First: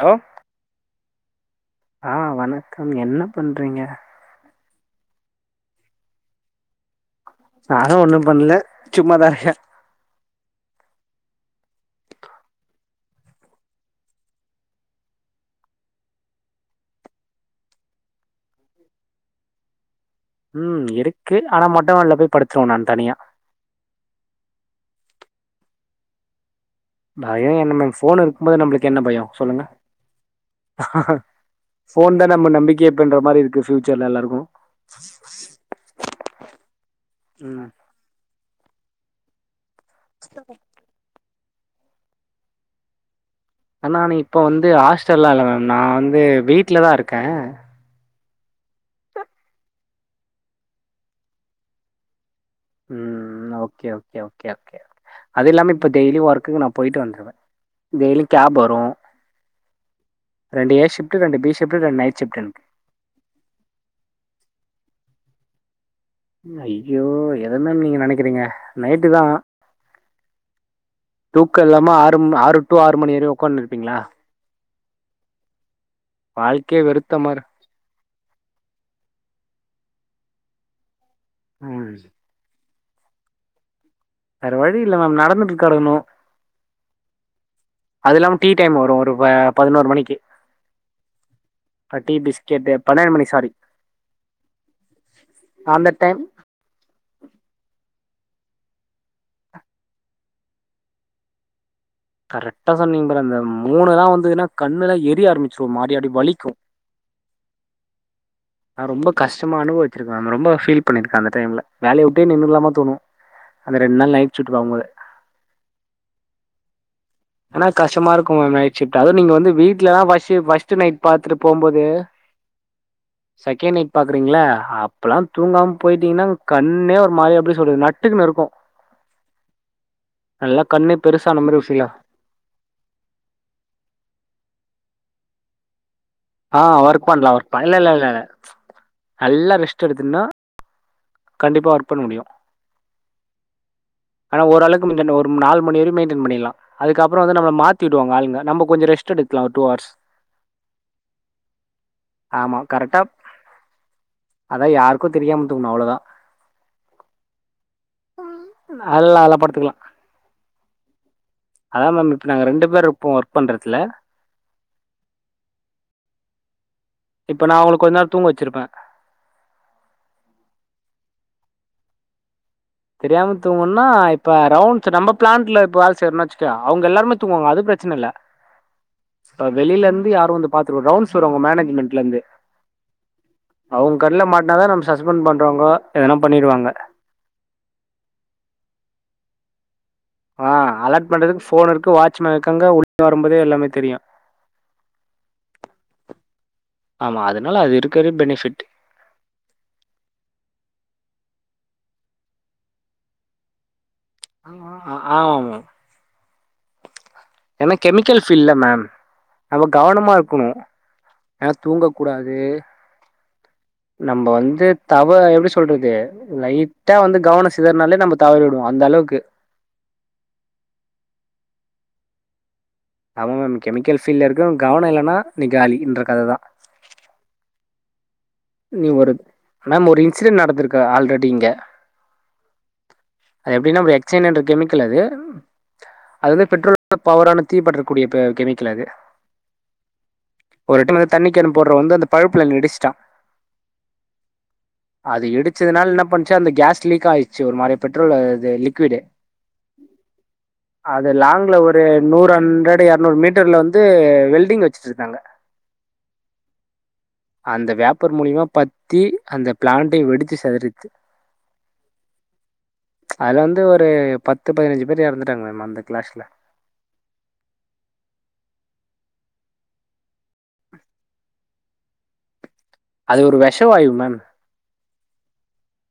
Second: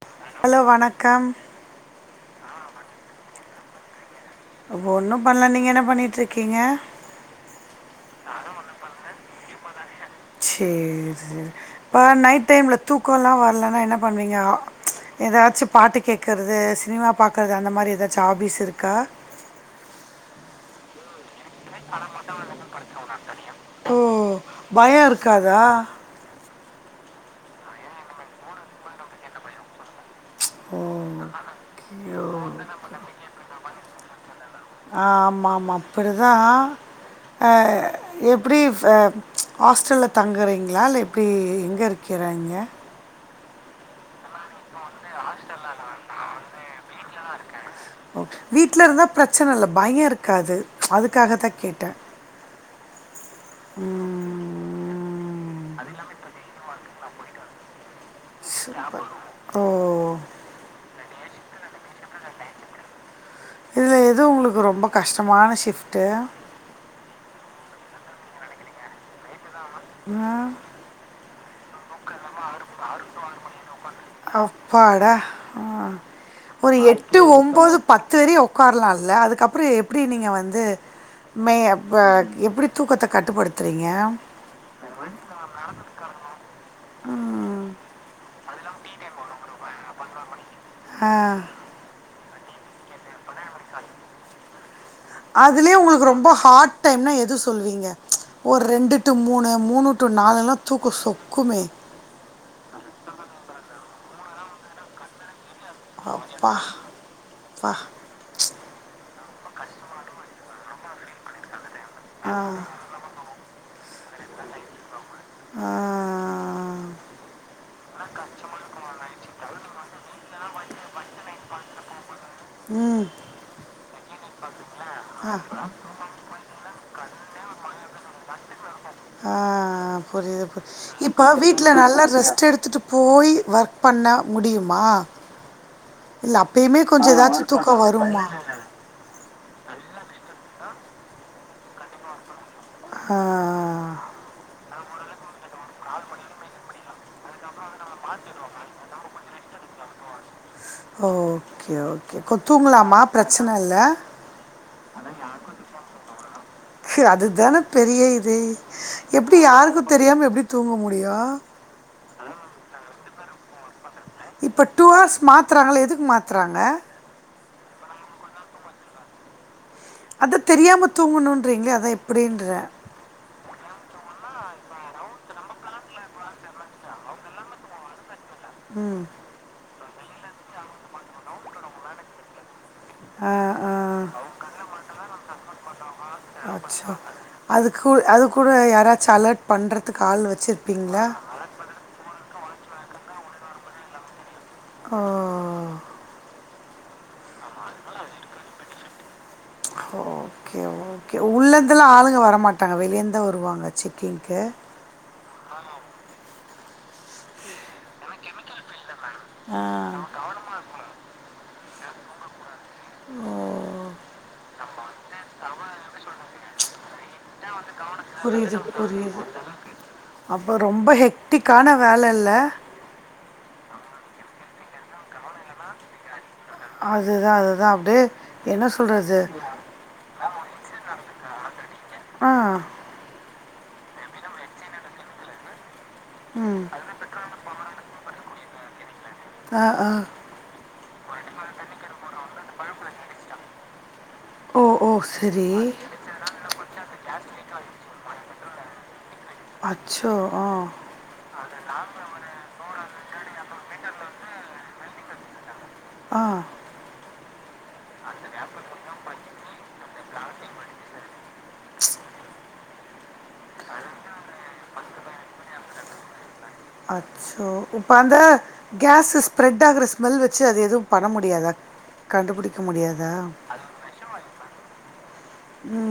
Hello hello வணக்கம் ஆ வணக்கம் என்ன பண்றீங்க அப்போ ஒன்னு பண்ணல நீங்க என்ன பண்ணிட்டு இருக்கீங்க நானு ஒண்ணு பண்ணல சும்மாதாஇருக்க சேரி சரி இப்ப நைட் டைம்ல தூக்கல்லா வரலன்னா என்ன பண்ணுவீங்க ஏதாச்சு பாட்டு கேக்கறது சினிமா பாக்கறது அந்த மாதிரி ஏதாச்சு ஹாபிஸ் இருக்கா ம் இருக்கு ஆனா மொட்ட மாடில போய் படுதுருவே நா தனியா ஓ பயம் இருக்காதா பயம் என்ன மேம் போன் இருக்கு போது நம்மளுக்கு என்ன பயம் சொல்லுங்க ஓ ஃபோன் தா நம்ம நம்பிக்கையே அப்பின்ற மாரி இருக்கு ஃபியூச்சர்ல எல்லாருக்கு ஆ ஆமா ஆமா அப்படிதா ஆ ம் எப்டி ஹ ஹாஸ்டல்ல தங்கிறீங்களா இல்ல எப்டி எங்க இருக்கிறாங்க ஆனா நா இப்போ வந்து ஹாஸ்டல்லா இல்ல மேம் நா வந்து வீட்ல தா இருக்க வீட்ல இருந்தா பிரச்சன இல்ல பயம் இருக்காது அதுக்காக தா கேட்ட ம் ஓகே ஓகே ஓகே ஓகே அது இல்லாம ம். இப்போ டெய்லி ஒர்க்குக்கு நா போயிட்டு வந்துருவ டெய்லி கேப் ஓ ரெண்டு ஏ ஷிப்ட்டு ரெண்டு பி ஷிப்ட்டு ரெண்டு நைட் ஷிப்ட்டு எனக்கு இதுல எது உங்களுக்கு ரொம்ப கஷ்டமான ஷிஃப்ட்டு ஐயோ எத மேம் நீங்க நெனைக்கிறீங்க நைட்டு தா ஆ தூக்க இல்லாம ஆறு ஆறு டூ ஆறு மணி வரையு உக்காந்து இருப்பீங்களா அப்பாடா ஆ ஒரு வாழ்க்கையே வெறுத்த எட்டு மாரி ஒம்போது பத்து வரையு உக்காரலால்ல அதுக்கப்புற எப்டி நீங்க வந்து மே ஆ ம் மேப் எப்டி தூக்கத்த கட்டுப்படுத்துறீங்க வேற வழி இல்ல மேம் நடந்துட்டு கடக்கணு ம் அது இல்லாம டீ டைம் வரு ஒரு பதினோரு மணிக்கு ஆ அப்ப டீ பிஸ்கெட்டு பன்னெண்டு மணி சாரி அதுலயே அந்த உங்களுக்கு டைம் ரொம்ப ஹாட் டைம்னா எதுவும் சொல்லுவீ ஒரு ரெண்டு டு மூணு மூணு டு நாலல்லா தூக்க சொக்குமே கரெக்ட்டா சொன்னீங்க பாரு அந்த மூணுல்லா வந்துதுன்னா கண்ணு எல்லா எரிய ஆரமிச்சு அப்பா வா நா ரொம்ப கஷ்டம்லா அனுபவிச்சிருக்க நா ரொம்ப ஃபீல் பண்ணிருக்க அந்த டைம்ல வேலைய விட்டே ஆ நின்னுறலாமா தோணு அந்த ரெண்டு நாள் நைட் ஷிஃப்ட்டு பாக்கும் போதே ஆ ஆனா கஷ்டமா இருக்கு மேம் நைட் ஷிஃப்ட் அதும் நீங்க வந்து வீட்லா தா ஃபஸ்ட் ஷிப்ட் ஃபஸ்ட்டு நைட் பாத்துட்டு போம் போது ம் செகண்ட் நைட் பாக்குறீங்ள அப்பலா தூங்காம போய்டீங்கன்னா கண்ணே ஒரு மாரி எப்டி சொல்றது நட்டுக்குன்னு இருக்கும் ஆ ஆ புரியுது கண்ணே புரியுது இப்ப பெருசான மாரி ஒரு வீட்ல ஃபீலா நல்ல ரெஸ்ட் எடுத்துட்டு போய் ஒர்க் பண்ண முடியுமா இல்ல ஆ அப்பயுமே கொஞ்ச ஒர்க் பண்லாம் ஏதாச்சு ஒர்க் பண் தூக்கோ இல்ல இல்ல இல்ல இல்ல. வருமா நல்லா ரெஸ்ட் எடுத்துன்னா கண்டிப்பா ஒர்க் பண்ண முடியு ஆ ஆ ஆனா ஒரவுளக்கு முந்தின ஒரு நாலு மணி வர மெயின்டெய்ன் பண்ணிர்லா அதுக்கப்றோ வந்து நம்ம மாத்தி விடுவாங்க ஆளுங்க நம்ப கொஞ்ச ரெஸ் ட் எடுக்கலா ஒரு டூ ஹார்ஸ் ஓகே ஓகே கொத் தூங்கலாமா பிரச்சன இல்ல அதா யாருக்கும் தெரியாம தூங்கணு அவ்ளோ தா அது தான பெரிய இது அதெல்லாம் எப்டி அதெல்லாம் படுத்துக்கலாம். யாருக்கும் தெரியாம எப்டி தூங்க முடியு அதா மேம் இப்ப நாங்க ரெண்டு பேரு இருப்போ ஒர்க் பண்றதுல இப்போ டூ ஹர்ஸ் மாத்துறாங்ல்ல எதுக்கு மாத்துறாங்க இப்ப நா உங்ள கொஞ்ச நேரோ தூங்க வச்சிருப்ப அதா தெரியாம தூங்கணுன்றீங்ளே அதா எப்டின்ற தெரியாம தூங்குன்னா இப்ப ரவுண்ட்ஸ் நம்ம பிளான்ட்ல இப்போ வேல செய்றன் வச்சுக்க அவுங் எல்லாருமே தூங்குவாங்க அது பிரச்சனல்ல ம் அ வெளிலருந்து யாரு வந்து பாத்துருவ ரவுண்டஸ் வருவாங்க மேனஜ்மெண்ட்லருந்து ஆ அவுங் ஆ கண்ல மாட்னா தா நம் சஸ்பெண்ட் பண்றவங்க எதன்னா பண்ணிடுவாங்க அதுக்கு ஒ அதுக் கூட யாராச்சு அலட் பண்ட்றதுக்கு ஆளு ஆ அலாட் பண்றதுக்கு ஃபோன் இருக்கு வாட்ச்மேன் இருக்காங்க உள்ள வரும்போதே எல்லாமே தெரியு ஆ ஆமா அதனால அது இருக்கறது பெனிஃபிட் ஓகே ஓகே உள்ளருந்தெல்லா ஆளுங்க வரமாட்டாங்க வெளிய இருந்துதா வருவாங்க செக்கிங்க்கு ஆ ஆமா மேம் ஏனா கெமிக்கல் ஃபீல்டுல மேம் ஆ நம்ம கவனமா இரு க் கு ஏனா தூங்க கூடாது அ நம்ப வந்து தவ எப்டி சொல்றது லைட்டா வந்து கவனோ சிதர்னாலே நம்ம புரியுது தவறவிடுவோ அந்தளவுக்கு புரியுது அப்போ ரொம்ப ஹெக்டிக்கான வேல இல்ல ஆமா மேம் கெமிக்கல் ஃபீல்ல இருக்றவ கவனோ இல்லனா நீ காலின்ற கததா அதுதா அதுதா அப்ட்டு நீ ஒரு மேம் ஒரு இன்சிடென்ட் நடந்திருக்கா ஆல்ரெடி இங்க ஆ அது எப்டின்னா ஒரு எச் என் என்ற கெமிக்கல் அது அது வந்து ம் பெட்ரோல் [unintelligible] பவரான தீ பற்றக்கூடிய க கெமிக்கல் அது தா ஆ ஒரு எட்டுமேல வந்து தண்ணி கேன் போடுற வந்து அந்த பைபுலையேன்ல இடிச்டா ஓ ஓ அது சரி இடிச்சதுனால என்ன பண்ணுச்சு அந்த கேஸ் லீக் ஆயிடுச்சு ஒரு மாரி பெட்ரோலு இது லிக்விடு அச்சோ ஆ அது லாங்ல ஒரு நூறு ஹண்ரெட் இரநூறு மீட் டர்ல வந்து வெல்டிங் வச்சுட்டு இருந்தாங்க ஆ அந்த வியப்பர் மூலிமா பத்தி அந்த பிளாண்டே வெடிச்சி செதரிட்டு ம்ச் அதுல வந்து ஒரு பத்து பதினஞ்சு பேர் எறந்துடாங்க மேம் அந்த கிளஷ்ல அச்சோ இப்பௌ அந்த கேஸ் ஸ்ப்ரெட்டாகுற ஸ்மெல் வச்சு அது எதுவு பண்ண முடியாதா கண்டுபுடிக்க முடியாதா அது ஒரு விஷவாயு மேம் ம்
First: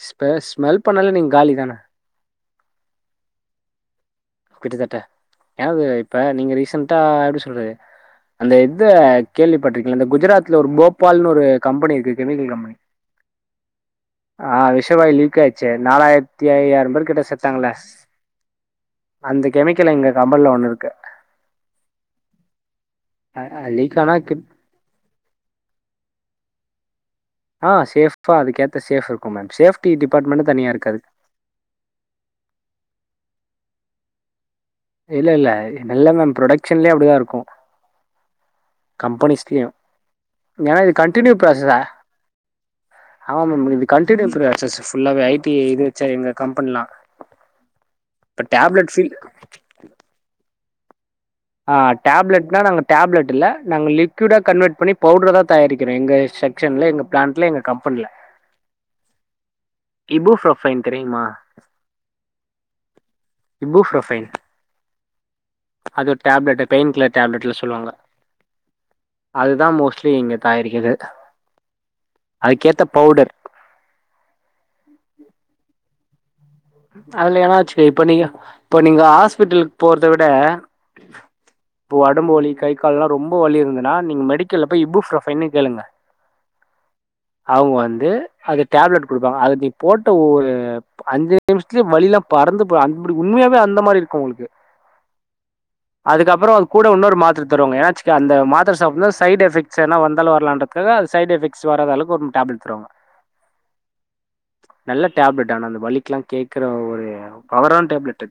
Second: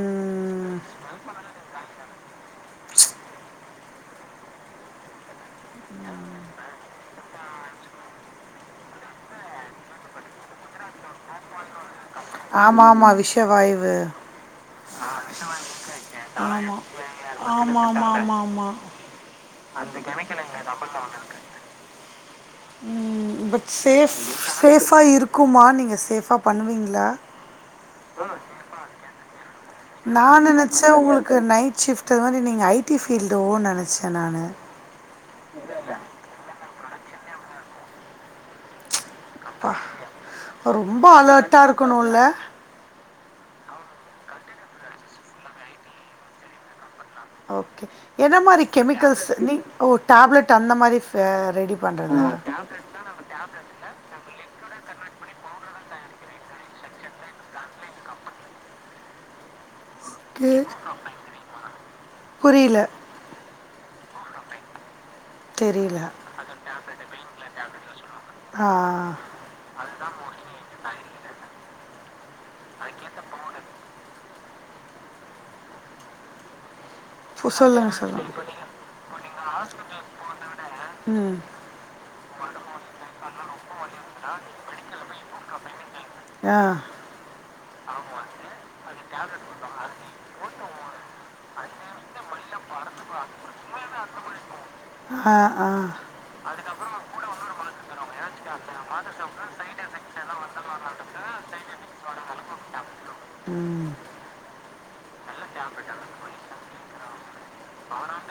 ம் ஸ்பெ ஸ்மெல் பண்ணாலே நீங்க காலி தான கிட்டத்தட்ட யாராவது இப்ப நீங்க ரீசன்டா எப்டி சொல்றது அந்த இத்த கேள்விப்பட்டிருக்கிங்களா இந்த குஜராத்ல ஒரு போபால்னு ஒரு கம்பனி இருக் ஆமா ஆமா விஷவாய்வு ஆ விஷவாய்வு லீக் ஆச்சே நாலாயிரத்தி ஐயாயிரோ பேரு கிட்ட செத்தாங்களே ஆமாமாமாமா. இந்த கெமிக்கலு எங்க கம்பன்ல்ல ஒன்னுருக்கு ம் பட் லீக் ஆனா சேஃப் கிட் சேஃபா இருக்குமா நீங்க சேஃபா பண்ணுவீங்களா ஆ சேஃப்பா அதுக்கேத்த சேஃப் இருக்கும் மேம் சேஃப்டி நான் டிபார்ட்மெண்ட்னு தனியா நெனச்சேன் இருக்காது உங்களுக்கு நைட் ஷிஃப்ட்ன்னது நீங்கள் ஐ டி ஃபீல்டோனு நெனச்ச நானு இல்ல இல்ல எல்லாமே புரொடக் ஷன்லயே அப்டிதா இருக்கு கம்பெனிஸ் அப்பா! கியம் ஏன்னா இது ரொம்ப கண்டினியூ அலர்ட்டா ப்ராசஸா இருக்கணும்ல? ஆமாம் மேம் இது கண்டினியூ ப்ராசஸ் ஃபுல்லாவே ஐடி இது ச்சா எங்க கம்பெனிலா ஓகே என்ன இப்ப மாரி டேப்லெட் ஃபீல் கெமிக்கல்ஸ் நீ ஒ டேப்லெட் அந்த மாரி ஃபேர் ஆ டேப்லெட்னா நாங்க டேப்லெட் இல்ல நாங்கள் லிக்விடா கன்வெர்ட் பண்ணி பவுட்ர தா தயாரிக்கிறோ எங்க செக்க்ஷன்ல எங்க பிளான்ட்ல எங்க கம்பெனில இபு க்கு புரோஃபைன் தெரியுமா புரில இபு புரோஃபைன் தெரில அது ஒரு டேப்லெட்டு பெயின் கில்லர் டேப்லெட்னு சொல்லுவாங்க ஆ அதுதா மோஸ்ட்லி இங்க தயாரிக்கிறது அதுக்கேத்த பவுடர் அதுல சொ எனாச்சு சொல்லுங்க இப்ப நீங்க சொல்லுங்க இப்ப நீங்க ஹாஸ்பிட்டலுக்கு போறத விட ம் இப்போ ஒடம்பு வலி கை கால்லாம் ரொம்ப வலி இருந்துனா நீங்க மெடிக்கல்ல போயி இபு புரோஃபைன்னு கேளுங்க ஆ அவுங்க வந்து அது டேப்லெட் குடுப்பாங்க அது நீ போட்ட ஒரு அஞ்சே நிமிஷத்துல வலில்லா பறந்து போ அந்தபடி உண்மையாவே அந்த மாரி இருக்கும் உங்களுக்கு ஆ ஆ அதுக்கப்புறம் கூட இன்னொரு மாத்தர தருவாங்க ஏனாச்சிக அந்த மாத் திர சாப்டனு சைடு எஃபெக்ட்ஸ் எதுனா வந்தாலும் வரலான்றத்துகாக அது சைடு எஃபெக்ட்ஸ் வராத அளவுக்கு ஒரு டேப்லெட் தருவாங்க ம் நல்ல டேப்லெட் ஆனா அந்த வலிக்கு எல்லாம் கேக்குற ஒரு பவரான டேப்லெட்டு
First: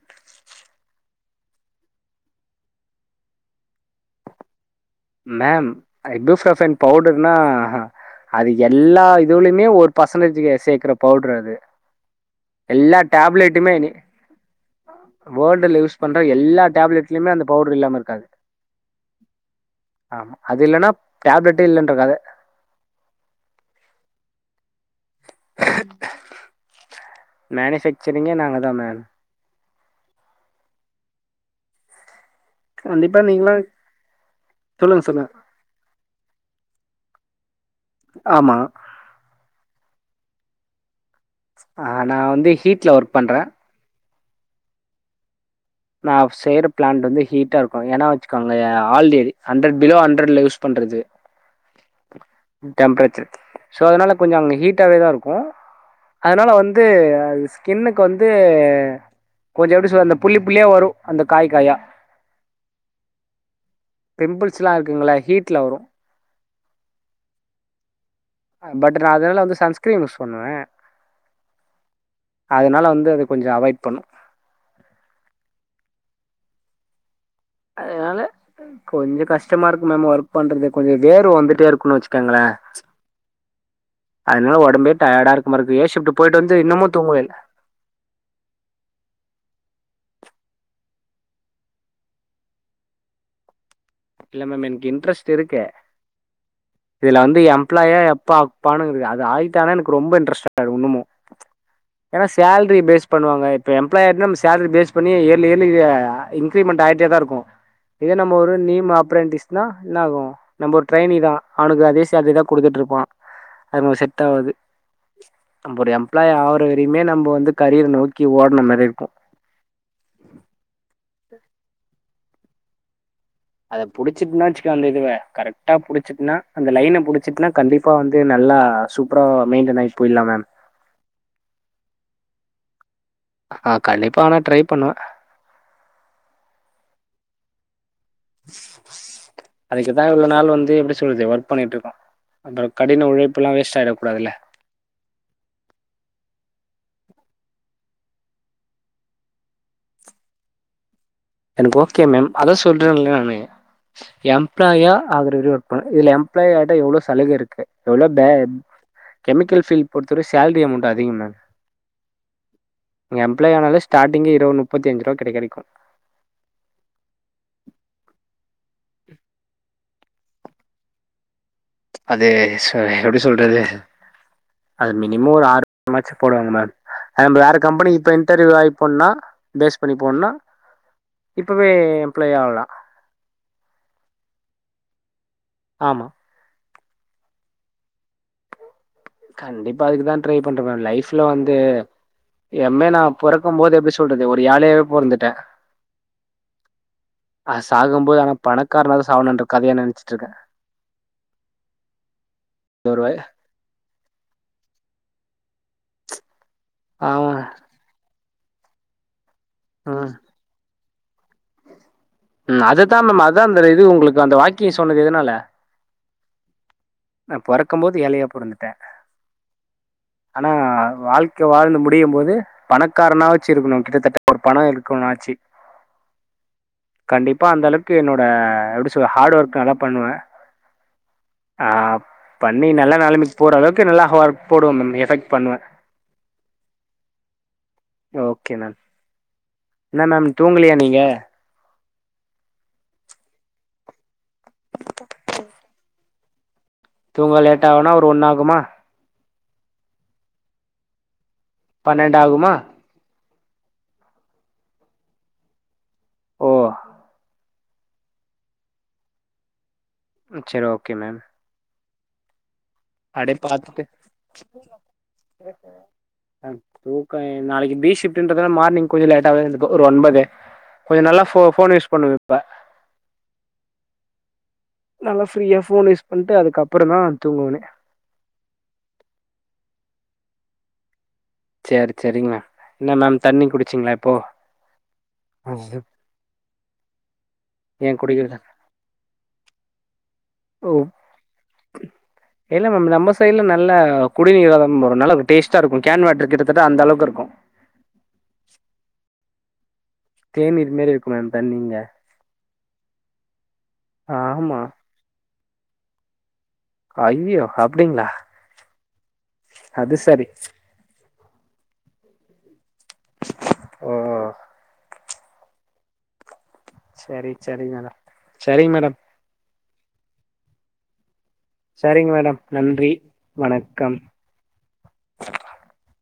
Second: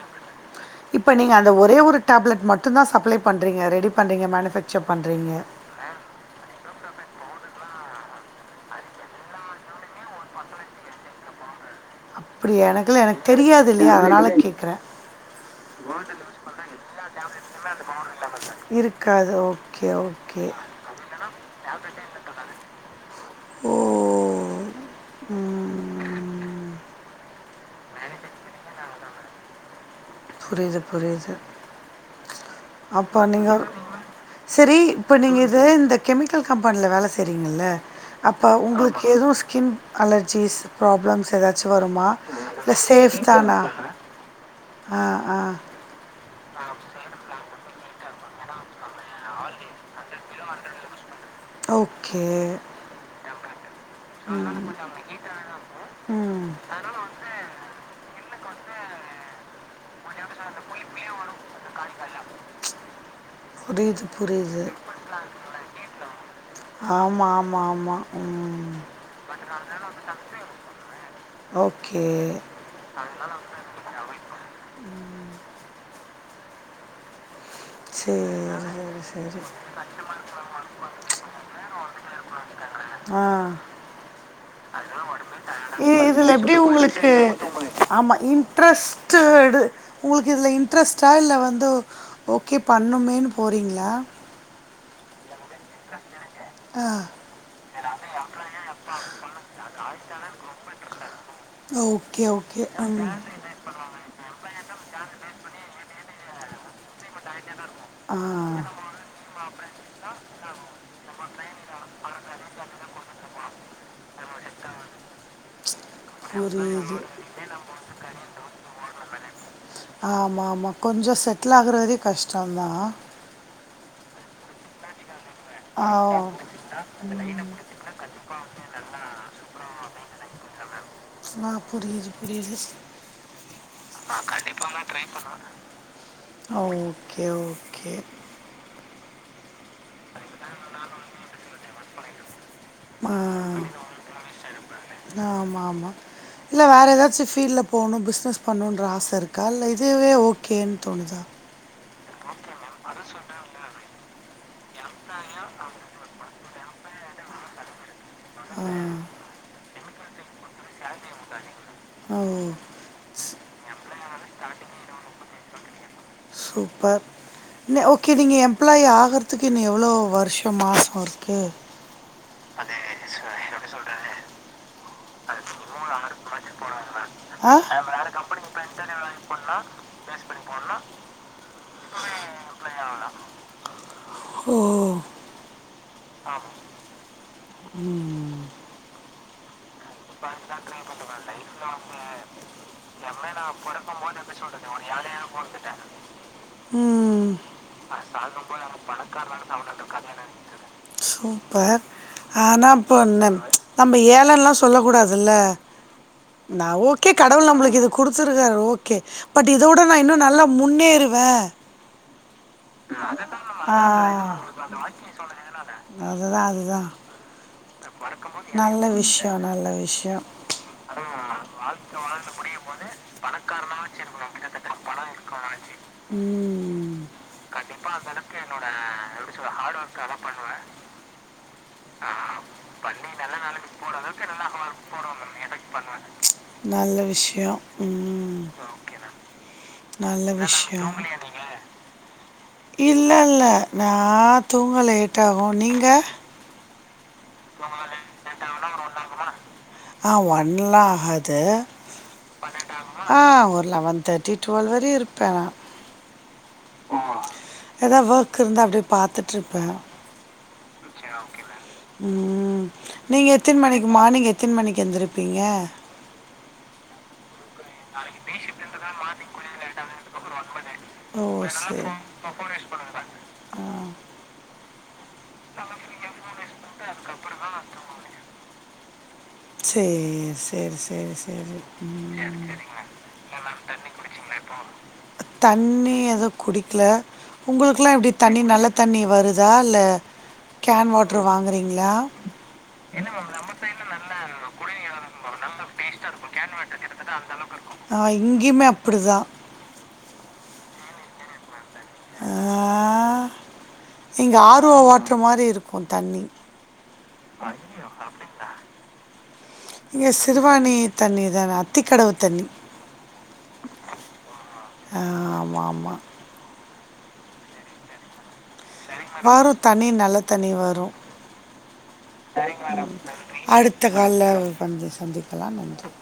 இப்ப நீங்க அந்த ஒரே ஒரு டேப்லெட் மட்டுந்தா சப்ளை பண்றீங்க ரெடி பண்றீங்க மேனுஃபக்சர் பண் மேம் [unintelligible] பவுடர்னா அது எல்லா இதுலுமே ஒரு ஃபர்சன்டேஜிகி சேக்குற பவுடர் அது அப்டியா எல்லா எனக்கெல்ல எனக்கு தெரியாது டேப்லெட்டுமே நீ இல்லையா அதனால கேக்கு வேர்ல்டுல யூஸ் பண்ற எல்லா டேப்லட்லயுமே அந்த பவுட்ரு இல்லாம இருக்காது காதோ ஆமா அது இல்லன்னா டேப்லெட்டே இல்லன்ற கத ஓ ம் மேனிஃபேக்சரிங்கே நாங்க தா மேம் புரிது புரிது கண்டிப்பா அப்ப நீங்களா நீங்கோ செரி சொல்லுங்க இப்ப சொல்லுங்க. நீங்க இத இந்த கெமிக்கல் கம்பென்ல வேல செய்றீங்க இல்ல அப்ப ஆமா. உங்களு எதோ ஸ்கின் அலர்ஜீஸ் பிராப்ளம்ஸ் ஏதாச்சு அ வருமா நான் வந்து இல்ல ஹீட்ல ஒர்க் சேஃப் பண்றேன். தானா ஆ ஆ நா செய்யற பிளாண்ட் வந்து ஹீட்டா இருக்கு ஏனா வச்சுக்கோங்க ஆல்டடி ஹண்ட்ரட் பிலோ ஹண்ட்ரட்ல யூஸ் பண்றது ஓகே டெம்ப்ரேச்சர் சோ அதனால கொஞ்சம் அங்க ஹீட்டாவே தா இருக்கும் ம் அதனால வந்து அது ஸ்கின்னுக்கு வந்து கொஞ்சம் எப்படி சொல்ல உள்ளே வரு அந்த காய் காயா புரியுது பிம்பிள்ஸ்ல்லா இருக்குங்கள ஹீட்ல வரு ஆமா ஆமா ஆமா பட் நா அதனால வந்து சன்ஸ்கிரீம் யூஸ் பண்ணுவ ஓகே அதனால வந்து அத கொஞ்சோ அவாய்ட் பண்ணு அதனால சரி கொஞ்சோ சரி சரி கஷ்டமா இருக்கும் மேம் ஒர்க் பண்றது கொஞ்ச வேர்வ வந்துட்டே இருக்குன்னு வச்சுக்கங்கள ஆ டயர்டா இருக்க மாரி இருக்கு ஏ எ ஷிப்ட் இதுல போயிட்டு எப்டி வந்து இன்னமு ஒங்ளுக்கு தூங்கவே இல்ல ஆமா இன்ட்ரெஸ்ட்டடு ஒங்களுக்கு இதுல இன்ட்ரெஸ்டா இல்ல வந்து ஓகே பண்ணுமேன்னு போறீங்களா இல்ல மேம் என்க் இன்டரெஸ்ட் இருக்கு இன்ட்ரெஸட் இருக்கு இதுல வந்து எம்ப்ளாயா எப்ப ஆக்ப்பானுங்கிது அது ஆகிட்டானா எனக்கு ரொம்ப இன்ட்ரெஸ்ட் ஆயிடு இன்னமு ஏன்னா ஓகே ஓகே சேல்ரி ஃபேஸ் ம் பண்வாங்க இப்போ எம்ப்ளாயாய்ட்டோனா சேல்ரி ஃபேஸ் பண்ணி ஏர்லி ஏர்லி அ இன்கிரிமெண்ட் ஆய்ட்டே தா இருக்கு இத ஆ நம்ம ஒரு நீம் அப் அப்ரண்டடிஸ் னா என்ன ஆகு நம்ம ஒரு ட்ரைனி தா அவனுக்கு அதே சேல்ரி தா குடுத்துட்டு இருப்பா அது நமக்கு செட் ஆவாது நம்பொட எம் எம்ப்ளாயா ஆவுர புரியுது வரையுமே நம்ம வந்து கரியர நோக்கி ஓடுன மாரி இருக்கு ஆமா ஆமா கொஞ்சோ செட்டிலாகுர வரயு கஷ்டந்தா அத புடிச்சிட்னா வச்சுக்கே அந்த இதுவ கரெக்டா ஆ புடிச்சிட்னா அந்த லைன புடிச்சுட்னா கண்டிப் இப்ப வந்து நல்லா சூப்பரா மெயின்டென் ஆயி போய்லா மேம் ஆ புரியிது புரியிது சார் ஆ கண்டிப்பா ஆனா ட்ரை பண்ணுவே ஆ ஓகே ஓகே [inaudible] அதுக்குதா இவ்ளோ நாள் வந்து எப்டி சொல்து ஒர்க் பண்ணிட்டுருக்கோ அப்றோ கடின உழைப்புலா வேஸ்ட் ஆய்டக்கூடாதுல ஆ ஆமா ஆமா இல்ல வேற ஏதாச்சு ஃபீல்டில் போணு பிஸ்னஸ் பண்ணுன்ற ஆச இருக்கா இல்ல இதுவே ஓ கேன்னு தோணுதா எனக்கு ஓகே மேம் அதா சொல்றேல்ல நானு எம்ப்ளாயா ஆகறது எப்ப இது எப்ளாய் ஆயிட்டா எவ்ளோ சலுக இருக்கு எவ்ளோ பேட் ஆ கெமிக்கல் ஃபீல்ட பொறுத்தவர சேல்ரி அமௌண்ட் அதிகோ மேம் ஆ ஓ நீங்க எம்ப்ளாய் ஆனாலே ஸ்டாட்டிங் இருவ நுப்பத்தஞ்சி ரூவாகூட கெடைக்கு சூப்பர் ஓ கே நீங்க எம்ப்ளாயி ஆகறதுக்கு இன்னு எவ்ளோ வருஷோ மாசோ இர்க்கு அதே சொ எப்டி சொல்றது அது மினிமோ ஒரு ஆறுமாச்சி போடுவாங்க மேம் அம் ஆ? வேற கம்பெனிக்கி இப்ப இன்டர்வியூ ஆகிப்போணுனா ஃபேஸ் பண்ணி போனுனா இப்பவே எம்ப்ளாய் ஆவ்லா ஓ ஆமா ஆமா ம் ம் கண்டிப்பா அதுக்குதா ட்ரை பண்ற மேம் லைஃப்ல வந்து எம்மே நா பொறக்கு போது எப்டி சொல்றது ஒரு ஏழயாவே பொறந்துட்ட ம். அ சாகும்போது ஆனா பணக்காரனாதா சாவ்ணுன்ற கதய நெனச்சிட் ர்க்கே சூப்பர் ஆனா இப்பென்ன நம்ம ஏழல்லா சொல்ல கூடாதுல்ல நா ஓ கே ஆமா கடவுள் நம்மளுக் இது கொடுத்துருக்காரு ஓகே பட் இத விட நா ம் இன்னு நல்லா முன்னேறுவ ம் அதுதா மேம் அதா அந்த ஆ. இது உங்களுக்கு அந்த வாக்கியோ சொன்னது எதனால அததா அதுதா நா பொறக்கும் போது ஏழயா பொறந்துட்டே விஷயம் நல்ல விஷயம் னா வாழ்க்க வாழ்ந்து முடியும் போது பணக்காரனா வச்சி இருக்கணும் கிட்டத்தட்ட ஒரு பணனோ இருக்கனோயாச்சி ம் கண்டிப்பா அந்த அளவுக்கு என்னோட எப்டி சொல ஹார்ட் ஒர்க் நல்லா பண்ணுவன் ஆ நல்ல பண்ணி நெலைமைக்கு நல்லா போற அளவுக்கு ஓரளவுக்கு நல்லா ஒர்க் போடுவே போடும் மேம் போடும் எஃபெக்ட் பண்ணுவே. எஃபக்ட் பண்ணுவ நல்ல விஷ்யோம் ஓகே மேம் என்ன மேம் நல்ல தூங்கலியா நீங்க இல்ல இல்ல நா தூங்க லேட்டாகும் நீங்க தூங்கா லேட் ஆவுணா ஒரு ஒன்னு ஆகும்மா ஆ ஒன்லா ஆகது பன்னெண்டாகுமா ஆ ஒரு லெவன் தேர்ட்டி டுவெல் வர இருப்ப ஆ ஓ! எதா ஒர்க் இருந்தா அப்டியே பாத்துட்ருப்பன் ம் செரி ஓகே மேம் ம் நீங்க அப்டியே எத்ன் பாத்துட்டு மணிக்கு மார்னிங் எத்ன் மணிக்கு எந்திருப்பீங்க ம் ரூகாய் நாளைக்கி பீ ஷிபன்றதா மார்னிங் கொஞ்ச லேட்டாவே எந்துப்ப ஒரு ஒன்பது கொஞ்ச நல்லா ஃபோ ஃபோன் யூஸ் பண்ணுவ இப்ப ம் நல்லா ஃப்ரீயா ஃபோன் யூஸ் பண்ட்டு அதுக்குப்புற தான் தூங்குவனே சேர் சேர் சேர் சேர் செரிங்க என்ன மேம் தண்ணி குடிச்சிங்களா இப்போ ம். தண்ணி எதவு குடிக்கல உங்களுக்குலா ஏன் எப்டி குடிக்கல? தண்ணி நல்ல தண்ணி வருதா இல்ல ஓ கேன் வாட்ரு வாங்குறீங்களா இல்ல மேம் நம்ம சைட்ல நல்ல குடிநீர் வ வரும் நல்ல டேஸ்ட்டா இருக்கும் கேன் வாட்டரு கிட்டத்தட்ட அந்த அளவுக்கு இருக்கும் ஆ எங்கேயுமே அப்டி தா தேன் இது மேரி இருக்கு மேம் தண்ணீங்க ஆ இங்க ஆமா ஆர் ஓ வாட்ருமாரி இருக்கும் தண்ணி ஐய்யோ அப்டிங்களா அது இங்க சரி சிறுவாணி தண்ணி தான அத்தி கடவ தண்ணி ஓ ஆமா மா சரி சரி மேடம் சரிங் மேடம் வாரு தண்ணி நல்ல தண்ணி வரும் சரிங்க மேடம் நன்றி அடுத்த வணக்கம் கால்ல சந்திக்கலாம் நன்றி